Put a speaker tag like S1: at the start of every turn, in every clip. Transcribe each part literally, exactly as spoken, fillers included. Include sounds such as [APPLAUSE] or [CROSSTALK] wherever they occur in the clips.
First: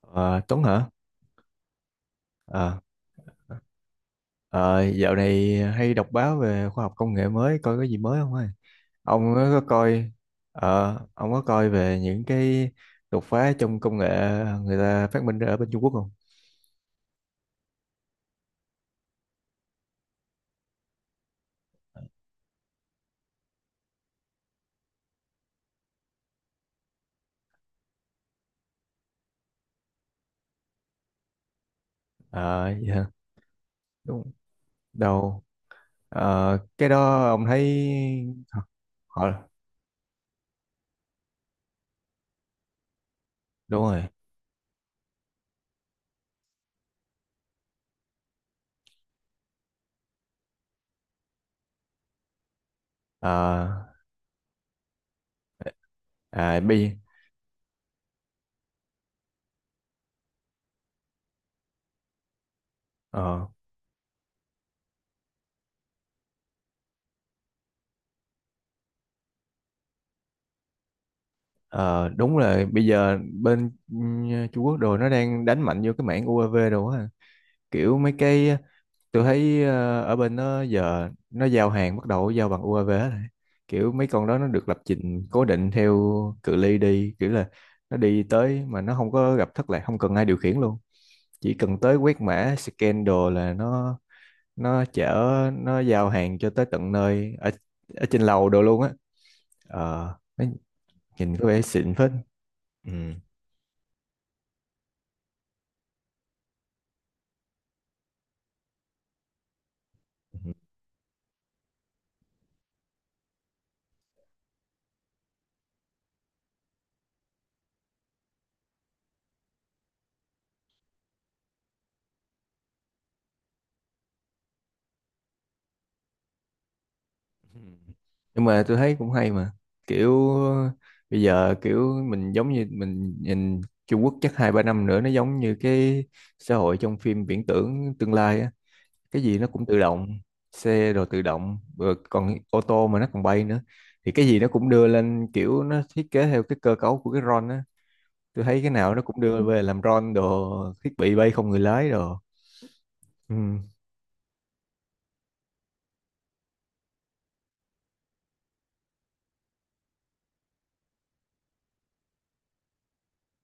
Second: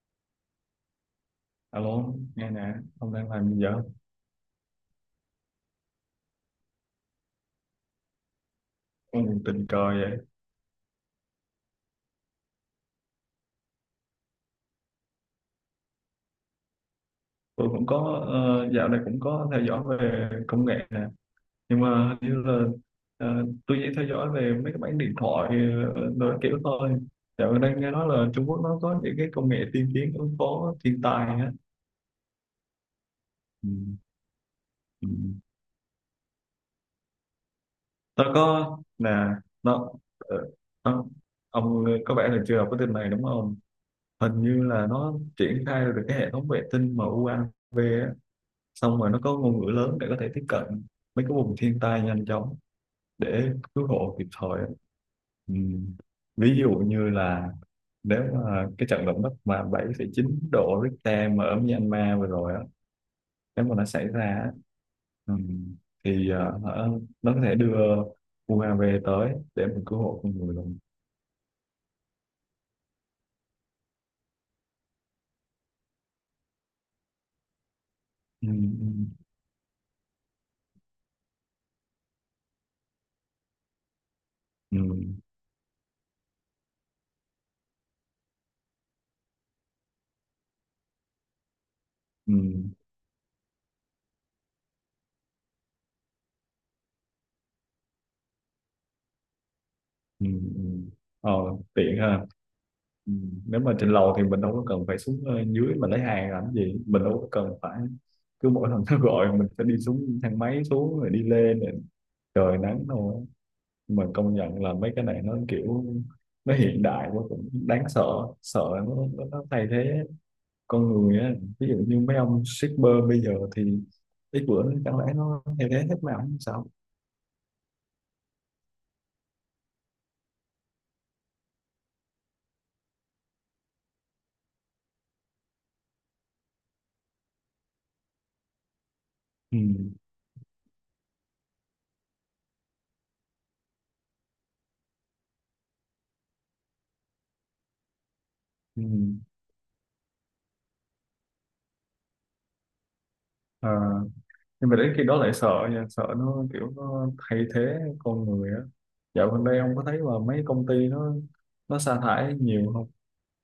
S1: Ờ, Tuấn hả?
S2: Alo, nghe nè,
S1: Ờ,
S2: ông đang làm gì vậy?
S1: ờ, Dạo này hay đọc báo về khoa học công nghệ mới, coi có gì mới không ơi? Ông
S2: Ông
S1: có
S2: tình cờ
S1: coi,
S2: vậy.
S1: ờ, ông có coi về những cái đột phá trong công nghệ người ta phát minh ra ở bên Trung Quốc không?
S2: Tôi cũng có, ờ, dạo này cũng có theo dõi về công nghệ nè. Nhưng mà hình như là ờ, tôi chỉ theo dõi về mấy cái bản điện thoại ờ, đồ kiểu thôi. Dạo này đang nghe nói là Trung Quốc nó có những cái công nghệ tiên tiến ứng phó thiên tai á.
S1: Ờ, dạ,
S2: Ừ.
S1: đúng,
S2: Ừ.
S1: đâu, Ờ, cái đó ông thấy,
S2: Tôi có, nè,
S1: họ,
S2: nó, ờ, ông ông có vẻ là chưa đọc cái tin này đúng không?
S1: đúng rồi.
S2: Hình như là nó triển khai được cái hệ thống vệ tinh mà em u a vê xong rồi nó có ngôn ngữ lớn để có thể tiếp cận mấy cái vùng thiên tai nhanh chóng để
S1: Ờ,
S2: cứu hộ kịp thời á. Ừ. Ví
S1: à,
S2: dụ
S1: bây,
S2: như là nếu mà cái trận động đất mà bảy phẩy chín độ Richter mà ở Myanmar vừa rồi á,
S1: ờ,
S2: nếu mà nó xảy ra á, ừ, thì ờ, hả, nó có thể đưa u a vê tới để mình cứu hộ con người luôn.
S1: ờ, Đúng là bây giờ bên ừ, Trung Quốc đồ nó đang đánh mạnh vô cái mảng diu ây vi đồ á, kiểu mấy
S2: Ừ,
S1: cái tôi thấy ờ, ở bên nó giờ nó giao hàng bắt đầu giao bằng u a vê hết rồi. Kiểu mấy con đó nó được lập
S2: ừ, ừ,
S1: trình cố định theo cự ly đi, kiểu là nó đi tới mà nó không có gặp thất lạc, không cần ai điều khiển luôn, chỉ cần tới quét
S2: ừ,
S1: mã scan đồ là nó nó chở, nó giao hàng cho tới tận nơi ở, ở trên lầu đồ luôn á. Ờ
S2: ừ.
S1: nó
S2: Ừ. Ờ,
S1: Nhìn có vẻ xịn
S2: tiện
S1: phết.
S2: ha. Ừ, nếu mà trên lầu thì mình đâu có cần phải xuống ờ, dưới mà lấy hàng làm gì, mình đâu có cần phải cứ mỗi lần nó gọi mình phải đi xuống thang
S1: Ừ.
S2: máy xuống rồi đi lên rồi trời nắng thôi. Nhưng mà công nhận là mấy cái này nó kiểu nó hiện đại quá cũng đáng sợ, sợ nó, nó, nó thay thế con người á, ví dụ như mấy ông shipper bây giờ thì ít bữa nữa chẳng lẽ nó thay thế hết mà không sao.
S1: Ừ. Nhưng mà tôi thấy cũng hay mà, kiểu bây giờ kiểu mình giống như mình nhìn Trung Quốc chắc hai ba năm nữa nó giống như cái xã hội trong phim viễn tưởng tương lai á, cái gì nó
S2: Ừ.
S1: cũng tự động, xe rồi tự động rồi còn ô tô mà nó còn bay nữa, thì cái gì nó cũng đưa lên, kiểu nó thiết kế theo cái cơ cấu của cái drone á. Tôi thấy cái
S2: Ừ.
S1: nào nó cũng đưa về làm drone đồ, thiết bị bay không người lái đồ. ừ
S2: À, nhưng mà đến khi đó lại sợ nha, sợ nó kiểu nó thay thế con người á. Dạo gần đây ông có thấy là mấy công ty nó nó sa thải nhiều không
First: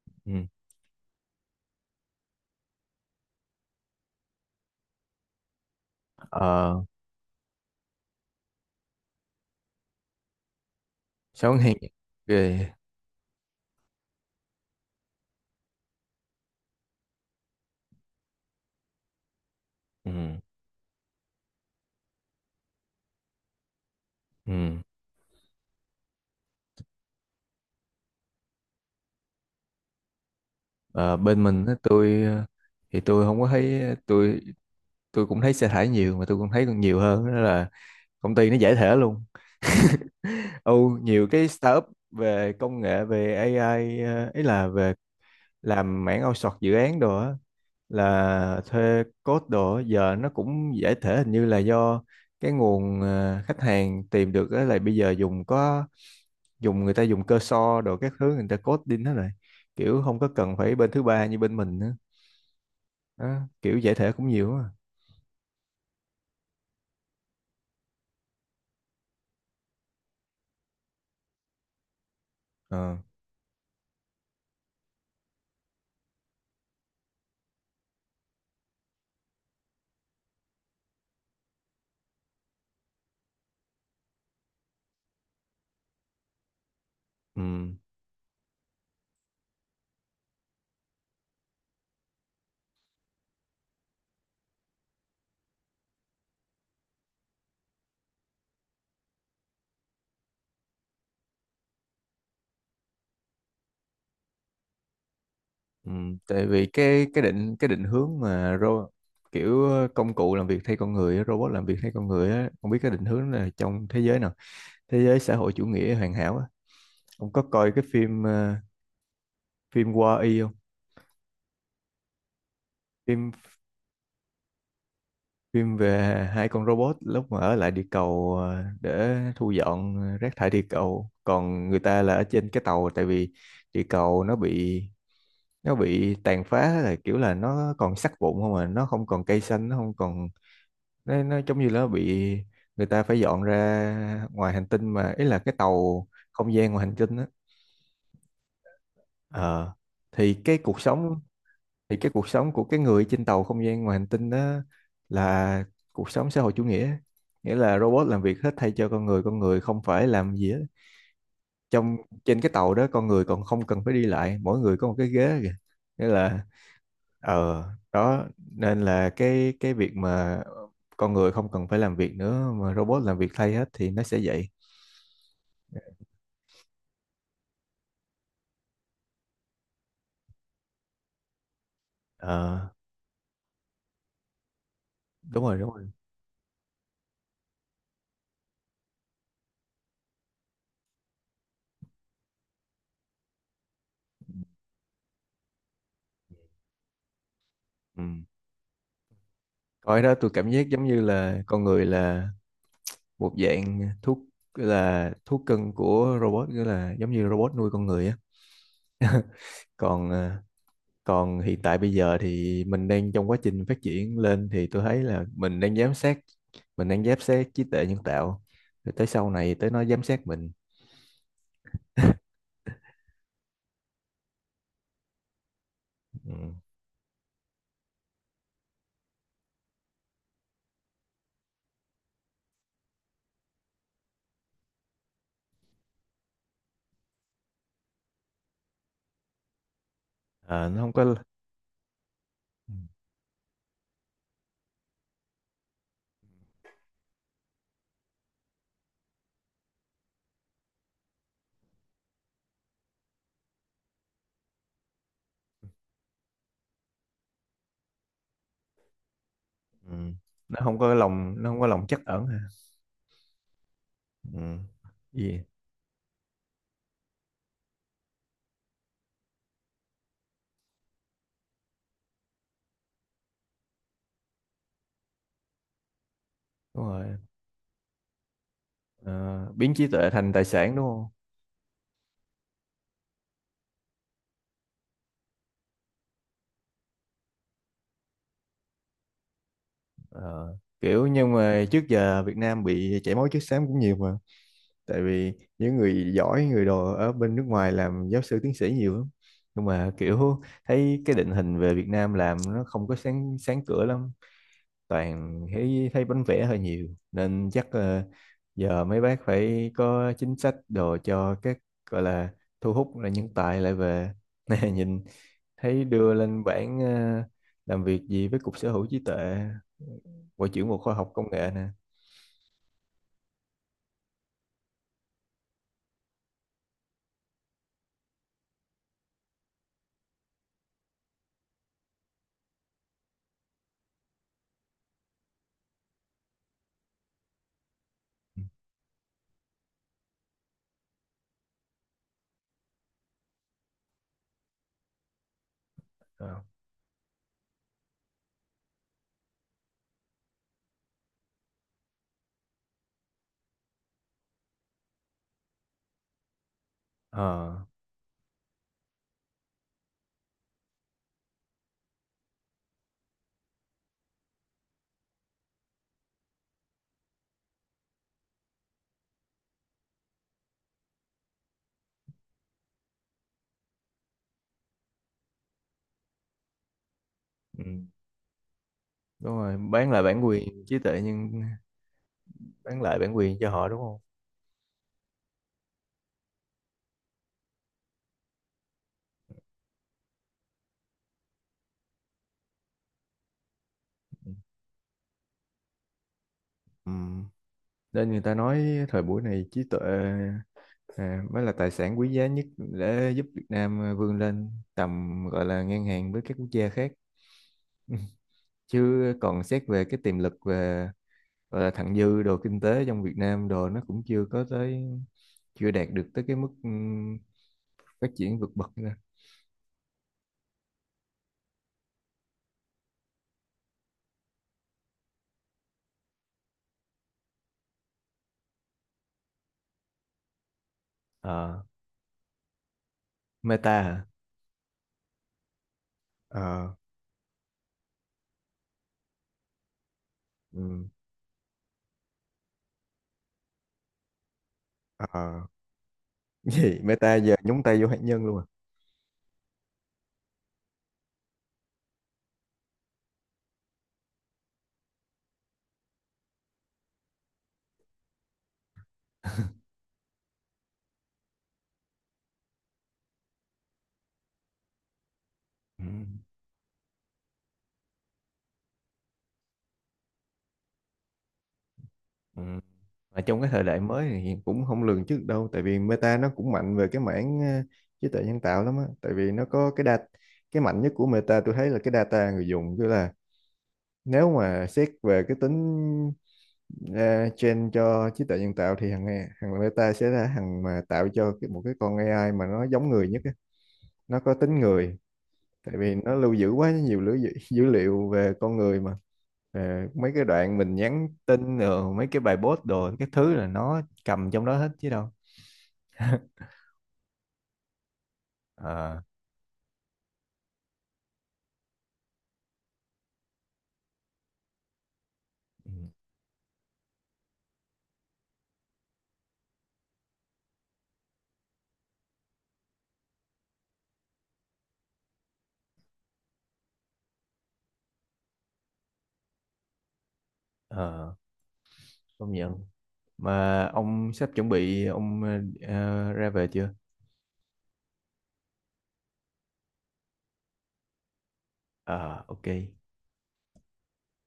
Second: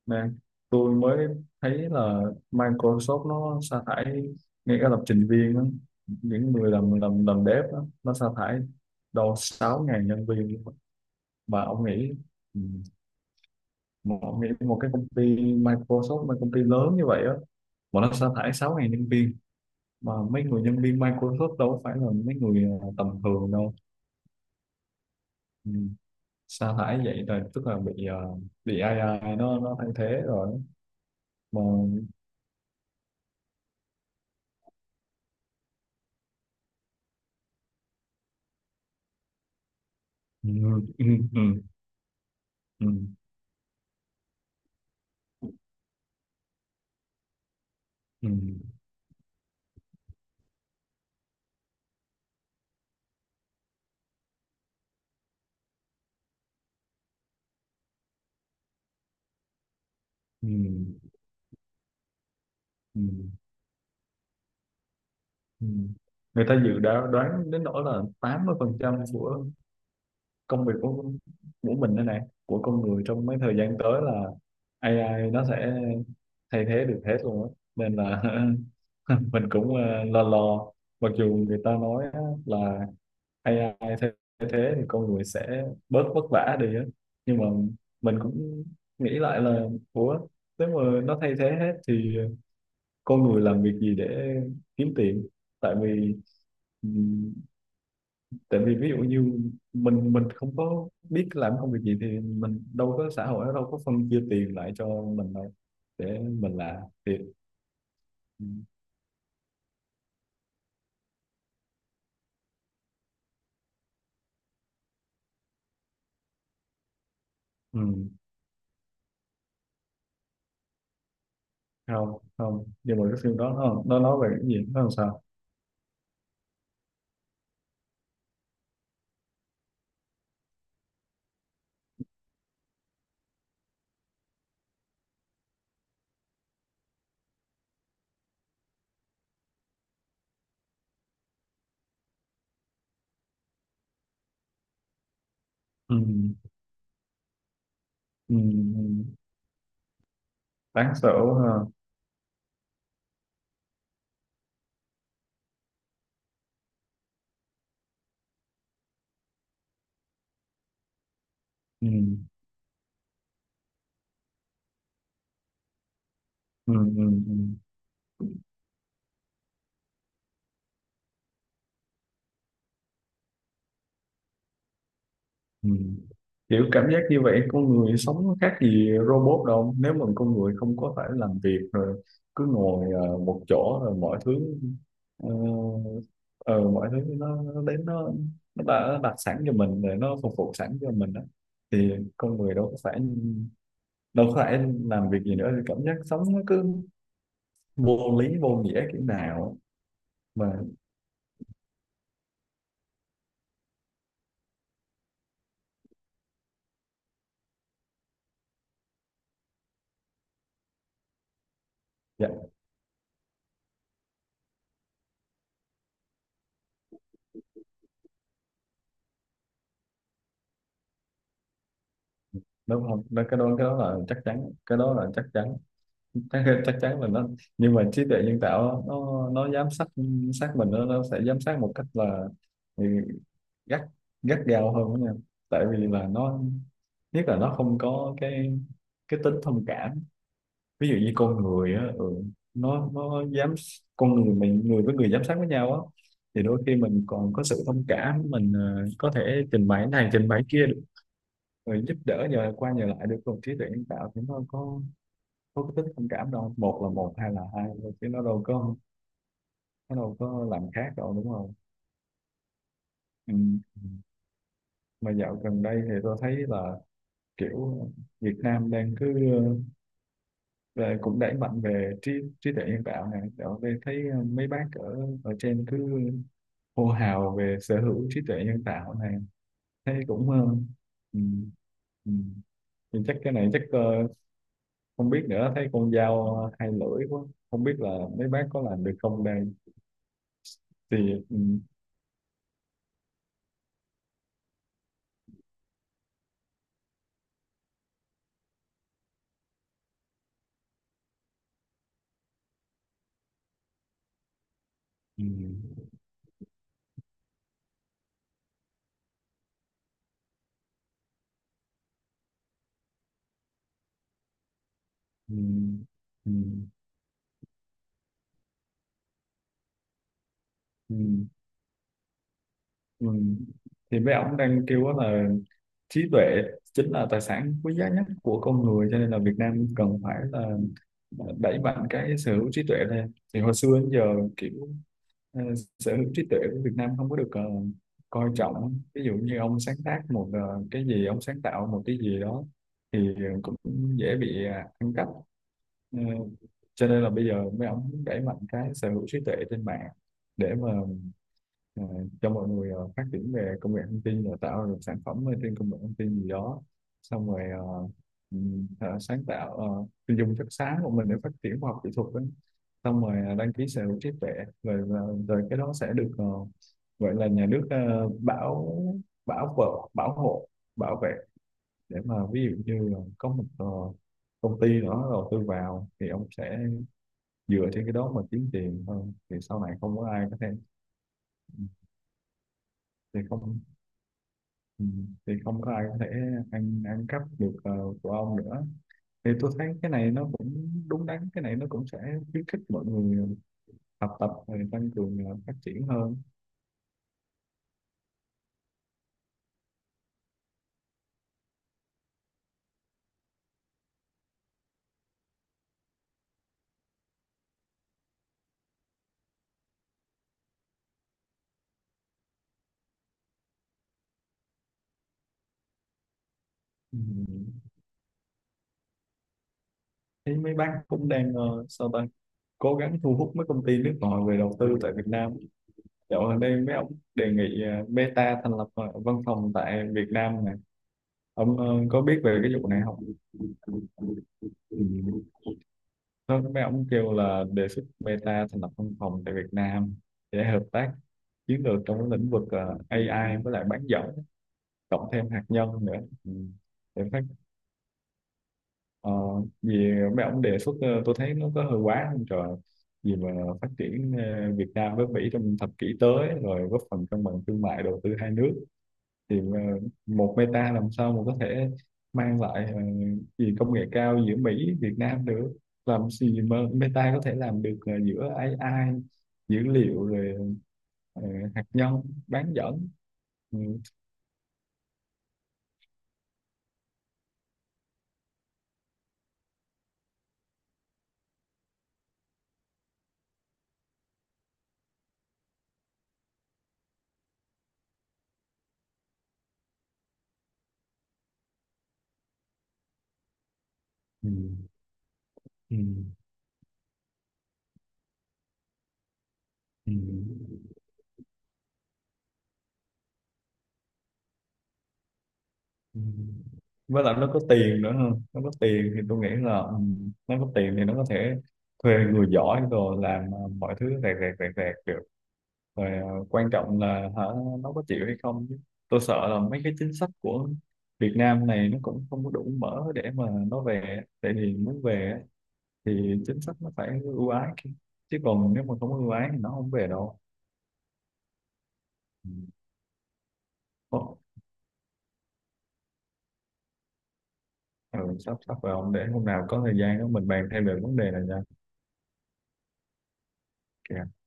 S2: nè?
S1: ừ
S2: Tôi mới thấy là Microsoft nó sa thải ngay cả lập trình viên á, những người
S1: ờ
S2: làm làm làm dev á, nó sa thải đâu sáu ngàn nhân viên luôn á.
S1: Sao
S2: Mà
S1: hèn
S2: ông nghĩ, ừ,
S1: ghê.
S2: mà ông nghĩ một cái công ty Microsoft, một công ty lớn như vậy á, mà nó sa thải sáu ngàn nhân viên,
S1: ừ
S2: mà mấy người nhân viên Microsoft đâu có phải là mấy người ờ, tầm thường đâu.
S1: ừ
S2: Ừ. Sa thải vậy là tức là bị ờ, bị a i nó nó thay thế rồi,
S1: Ờ, Bên
S2: mà
S1: mình á, tôi ờ, thì tôi không có thấy. Ờ, tôi tôi cũng thấy xe thải nhiều mà tôi cũng thấy còn nhiều hơn đó là công ty nó giải thể luôn.
S2: ừ,
S1: [LAUGHS]
S2: ừ,
S1: Âu
S2: ừ,
S1: nhiều
S2: ừ,
S1: cái startup về công nghệ
S2: ừ,
S1: về a i, ờ, ấy là về làm mảng outsource dự án đồ á,
S2: ừ,
S1: là
S2: ừ,
S1: thuê code đồ á, giờ nó cũng giải thể, hình như là do cái nguồn ờ, khách hàng tìm được á là bây giờ dùng có dùng người ta dùng cơ so đồ các thứ, người ta code đi hết rồi, kiểu không có
S2: ừ.
S1: cần phải bên thứ ba như bên mình nữa.
S2: Ừ,
S1: Đó, kiểu giải thể cũng nhiều quá.
S2: ừ. Người ta dự đoán đoán đến nỗi là tám mươi phần trăm của công việc của của mình đây này, của con
S1: Ờ,
S2: người trong mấy thời gian tới là a i nó sẽ thay thế được hết luôn á, nên là [LAUGHS] mình cũng ờ, lo lo. Mặc dù người ta nói á, là a i thay thay thế thì con người sẽ bớt vất vả đi á, nhưng
S1: ừ,
S2: mà mình cũng nghĩ lại là ủa, nếu mà nó thay thế hết thì con người làm việc gì để kiếm tiền? Tại vì tại vì ví dụ như mình mình không có biết làm công việc gì thì mình đâu có, xã hội nó đâu có phân chia tiền lại cho mình đâu
S1: ừ.
S2: để
S1: Tại
S2: mình
S1: vì
S2: làm.
S1: cái
S2: Thì
S1: cái định cái định hướng mà ro, kiểu công cụ làm việc thay con người á, robot làm việc thay con người á, không biết cái định hướng là trong thế giới nào, thế giới xã hội chủ nghĩa hoàn hảo á. Ông có coi
S2: ừ,
S1: cái phim ờ, phim Wall-E không?
S2: không, không, nhưng mà cái
S1: Phim
S2: phim đó nó nó nói về cái gì, nó làm sao?
S1: Phim về hai con robot lúc mà ở lại địa cầu ờ, để thu dọn rác thải địa cầu, còn người ta là ở trên cái tàu, tại vì địa cầu nó bị nó bị tàn phá, là kiểu là nó còn sắt vụn không à, nó không còn cây xanh, nó không còn, nó, nó giống như là nó bị, người ta phải dọn ra ngoài hành tinh mà ý là cái
S2: Ừ,
S1: tàu không gian ngoài hành tinh á.
S2: ừ, ừ,
S1: Ờ, thì cái cuộc
S2: đáng sợ
S1: sống
S2: ha.
S1: thì cái cuộc sống của cái người trên tàu không gian ngoài hành tinh đó là cuộc sống xã hội chủ nghĩa, nghĩa là robot làm việc hết thay cho con người, con người không phải làm gì hết,
S2: Ừ,
S1: trong trên cái tàu đó con người còn không cần phải đi lại, mỗi người có một cái ghế kìa, nghĩa là
S2: ừ, ừ, ừ.
S1: ờ, đó, nên là cái cái việc mà con người không cần phải làm việc nữa mà robot làm việc thay hết thì nó sẽ vậy.
S2: Ừ. Kiểu cảm giác như vậy con người sống nó khác gì robot đâu, nếu mà con người không có phải làm việc rồi cứ
S1: ờ
S2: ngồi ờ, một chỗ rồi mọi thứ, ờ,
S1: Đúng rồi, đúng rồi.
S2: ờ, mọi thứ nó, nó đến, nó nó đặt, nó đặt sẵn cho mình rồi, nó phục vụ sẵn cho mình đó, thì con người đâu có phải đâu có phải làm việc gì nữa, thì cảm giác sống nó cứ
S1: Ừ.
S2: vô lý vô nghĩa kiểu nào.
S1: Coi đó tôi
S2: Mà
S1: cảm giác giống như là con người là một dạng thuốc, là thuốc cưng của robot, nghĩa là giống như robot nuôi con người á. [LAUGHS] còn ờ, Còn hiện tại bây giờ
S2: dạ
S1: thì mình đang trong quá trình phát triển lên, thì tôi thấy là mình đang giám sát mình đang giám sát trí tuệ nhân tạo, rồi tới sau này tới nó giám sát mình.
S2: đúng không đó, cái đó cái đó là chắc chắn, cái đó là chắc chắn, chắc
S1: Ừ.
S2: chắc chắn là nó, nhưng mà trí tuệ nhân tạo nó nó giám sát sát mình, nó, nó sẽ giám sát một cách là ừ, gắt, gắt gao hơn đó nha. Tại vì là nó, nhất là nó không có cái cái tính thông cảm,
S1: Ờ, nó
S2: ví
S1: không
S2: dụ như
S1: có.
S2: con người á, ừ,
S1: Ừ.
S2: nó nó dám con người mình, người với người giám sát với nhau á, thì đôi khi mình còn có sự thông cảm, mình ờ, có thể trình bày này trình bày kia được, rồi giúp đỡ nhờ qua nhờ lại được, còn trí tuệ nhân tạo thì nó có có cái tính thông cảm đâu, một là một hai là hai thôi, chứ nó đâu có,
S1: Ừ.
S2: nó đâu có
S1: nó
S2: làm
S1: không
S2: khác
S1: có
S2: đâu, đúng
S1: lòng nó
S2: không?
S1: không có lòng trắc ẩn hả.
S2: Ừ.
S1: Ừ.
S2: Mà dạo
S1: Gì?
S2: gần đây thì tôi thấy là kiểu Việt Nam đang cứ ờ, ờ, cũng đẩy mạnh về trí, trí tuệ nhân tạo này, dạo đây thấy ờ, mấy bác ở ở trên cứ
S1: Đúng
S2: hô
S1: rồi.
S2: hào về sở hữu trí tuệ nhân tạo này,
S1: Ờ, biến trí
S2: thấy
S1: tuệ
S2: cũng
S1: thành
S2: ờ,
S1: tài sản đúng không.
S2: ừ. Ừ. Thì chắc cái này chắc ờ, không biết nữa, thấy con dao hai lưỡi quá, không biết là mấy bác có làm được không đây.
S1: Ờ,
S2: Thì
S1: kiểu nhưng
S2: ừ.
S1: mà trước giờ Việt Nam bị chảy máu chất xám cũng nhiều mà, tại vì những người giỏi người đồ ở bên nước ngoài làm giáo sư tiến sĩ nhiều lắm, nhưng mà kiểu thấy cái định hình về Việt Nam làm nó không có sáng sáng cửa lắm,
S2: Ừ.
S1: toàn thấy thấy bánh vẽ hơi nhiều nên chắc ờ, giờ mấy bác phải có chính sách đồ cho các gọi là thu hút là nhân tài lại về. [LAUGHS] Nè nhìn
S2: Ừ,
S1: thấy đưa
S2: ừ,
S1: lên bảng ờ, làm việc gì với cục sở hữu trí tuệ, Bộ trưởng Bộ Khoa
S2: ừ,
S1: học Công nghệ nè.
S2: ừ. Thì mấy ông đang kêu á là trí tuệ chính là tài sản quý giá nhất của con người, cho nên là Việt Nam cần phải là đẩy mạnh cái sở hữu trí tuệ lên. Thì hồi xưa đến giờ kiểu ờ, sở hữu trí tuệ của Việt Nam không có được ờ, coi
S1: Ừ.
S2: trọng, ví dụ như ông sáng tác một ờ, cái gì, ông sáng tạo một cái gì đó thì cũng dễ bị ờ, ăn cắp. Ờ,
S1: Ờ.
S2: cho nên là bây giờ mấy ông muốn đẩy mạnh cái sở hữu trí tuệ trên mạng, để mà ờ, cho mọi người ờ, phát triển về công nghệ thông tin rồi tạo ra sản phẩm ở trên công nghệ thông tin gì đó, xong rồi
S1: Ờ.
S2: ờ, ừm, ờ, sáng tạo ờ, thì dùng chất sáng của mình để phát triển khoa học kỹ thuật ấy. Xong rồi ờ, đăng ký sở hữu trí tuệ, rồi ờ, rồi cái đó sẽ được ờ, gọi là nhà nước ờ, bảo, bảo vợ, bảo hộ, bảo vệ, để mà ví dụ như là có một ờ, công ty đó đầu tư vào thì ông sẽ
S1: Ừ.
S2: dựa trên cái đó mà kiếm tiền hơn,
S1: Đúng
S2: thì
S1: rồi,
S2: sau này
S1: bán
S2: không
S1: lại
S2: có
S1: bản
S2: ai có thể,
S1: quyền trí tuệ, nhưng bán lại bản
S2: thì
S1: quyền cho
S2: không,
S1: họ đúng không.
S2: ừ, thì không có ai có thể ăn ăn cắp được ờ, của ông nữa. Thì tôi thấy cái này nó cũng đúng đắn, cái này nó cũng sẽ khuyến khích mọi người học tập rồi tăng cường ờ, phát triển hơn.
S1: Ừ. Nên người ta nói thời buổi này trí tuệ à, mới là tài sản quý giá nhất để giúp Việt Nam vươn lên tầm, gọi là ngang hàng với các quốc gia khác. [LAUGHS] Chứ còn xét về cái tiềm lực về, gọi là thặng dư đồ kinh tế trong Việt Nam đồ, nó cũng chưa có tới, chưa đạt được tới cái mức
S2: Ừ.
S1: ừm, phát triển vượt bậc nữa.
S2: Thấy mấy bác cũng đang ờ, sao ta, cố gắng thu hút mấy công ty nước ngoài về đầu tư tại Việt Nam. Dạo gần đây mấy ông đề nghị ờ, Meta thành lập ờ, văn phòng tại Việt Nam này. Ông
S1: Ờ,
S2: ờ, có biết về cái vụ này không?
S1: Meta hả?
S2: Ừ. Nó mấy
S1: Ờ,
S2: ông kêu là đề xuất Meta thành lập văn phòng tại Việt Nam để hợp
S1: ừ.
S2: tác chiến lược trong cái lĩnh vực ờ, a i với lại bán dẫn, cộng thêm
S1: Ờ.
S2: hạt nhân nữa. Ừ.
S1: Gì
S2: Để
S1: Meta
S2: phát
S1: giờ nhúng tay vô hạt nhân luôn à?
S2: ờ, vì mấy ông đề xuất ờ, tôi thấy nó có hơi quá không trời, vì mà phát triển ờ, Việt Nam với Mỹ trong thập kỷ tới rồi góp phần cân bằng thương mại đầu tư hai nước, thì ờ, một Meta làm sao mà có thể mang lại ờ, gì công nghệ cao giữa Mỹ Việt Nam được,
S1: Ừ.
S2: làm gì mà Meta có thể làm được ờ, giữa ây ai, dữ liệu, rồi ờ, hạt nhân,
S1: Ừ.
S2: bán dẫn.
S1: Mà trong cái
S2: Ừ.
S1: thời đại mới thì cũng không lường trước đâu, tại vì Meta nó cũng mạnh về cái mảng ờ, trí tuệ nhân tạo lắm á, tại vì nó có cái data. Cái mạnh nhất của Meta tôi thấy là cái data người dùng, tức là nếu mà xét về cái tính uh, train cho trí tuệ nhân tạo thì thằng A- thằng Meta sẽ là thằng mà tạo cho cái, một cái con a i mà nó giống người nhất á. Nó
S2: Ừ.
S1: có tính người, tại
S2: Ừ.
S1: vì nó lưu giữ quá nhiều dữ, dữ, [LAUGHS] dữ liệu về con người mà. Ờ.
S2: Ừ.
S1: Mấy cái đoạn mình nhắn tin rồi mấy cái bài post đồ, cái thứ là nó cầm trong đó hết chứ đâu.
S2: Ừ. Với lại nó có tiền nữa hơn, nó có tiền
S1: Ờ,
S2: thì tôi nghĩ là ừ, nó có tiền thì nó có thể thuê người giỏi rồi làm ờ, mọi thứ rẹt rẹt rẹt rẹt được,
S1: ừ,
S2: rồi ờ, quan trọng là hả nó có chịu hay không chứ. Tôi sợ là mấy cái chính sách của Việt Nam này nó cũng không có đủ mở để mà nó về, tại vì muốn về á, thì chính sách nó phải ưu ái chứ. Chứ còn nếu mà không ưu ái thì nó không về đâu.
S1: ờ,
S2: Ừ.
S1: Công nhận. Mà
S2: Ồ,
S1: ông sắp chuẩn bị ông ờ, ra về chưa?
S2: ừ, sắp sắp vào, để hôm nào có thời gian đó mình bàn thêm về vấn đề này nha.
S1: Ờ, ok.
S2: Ok.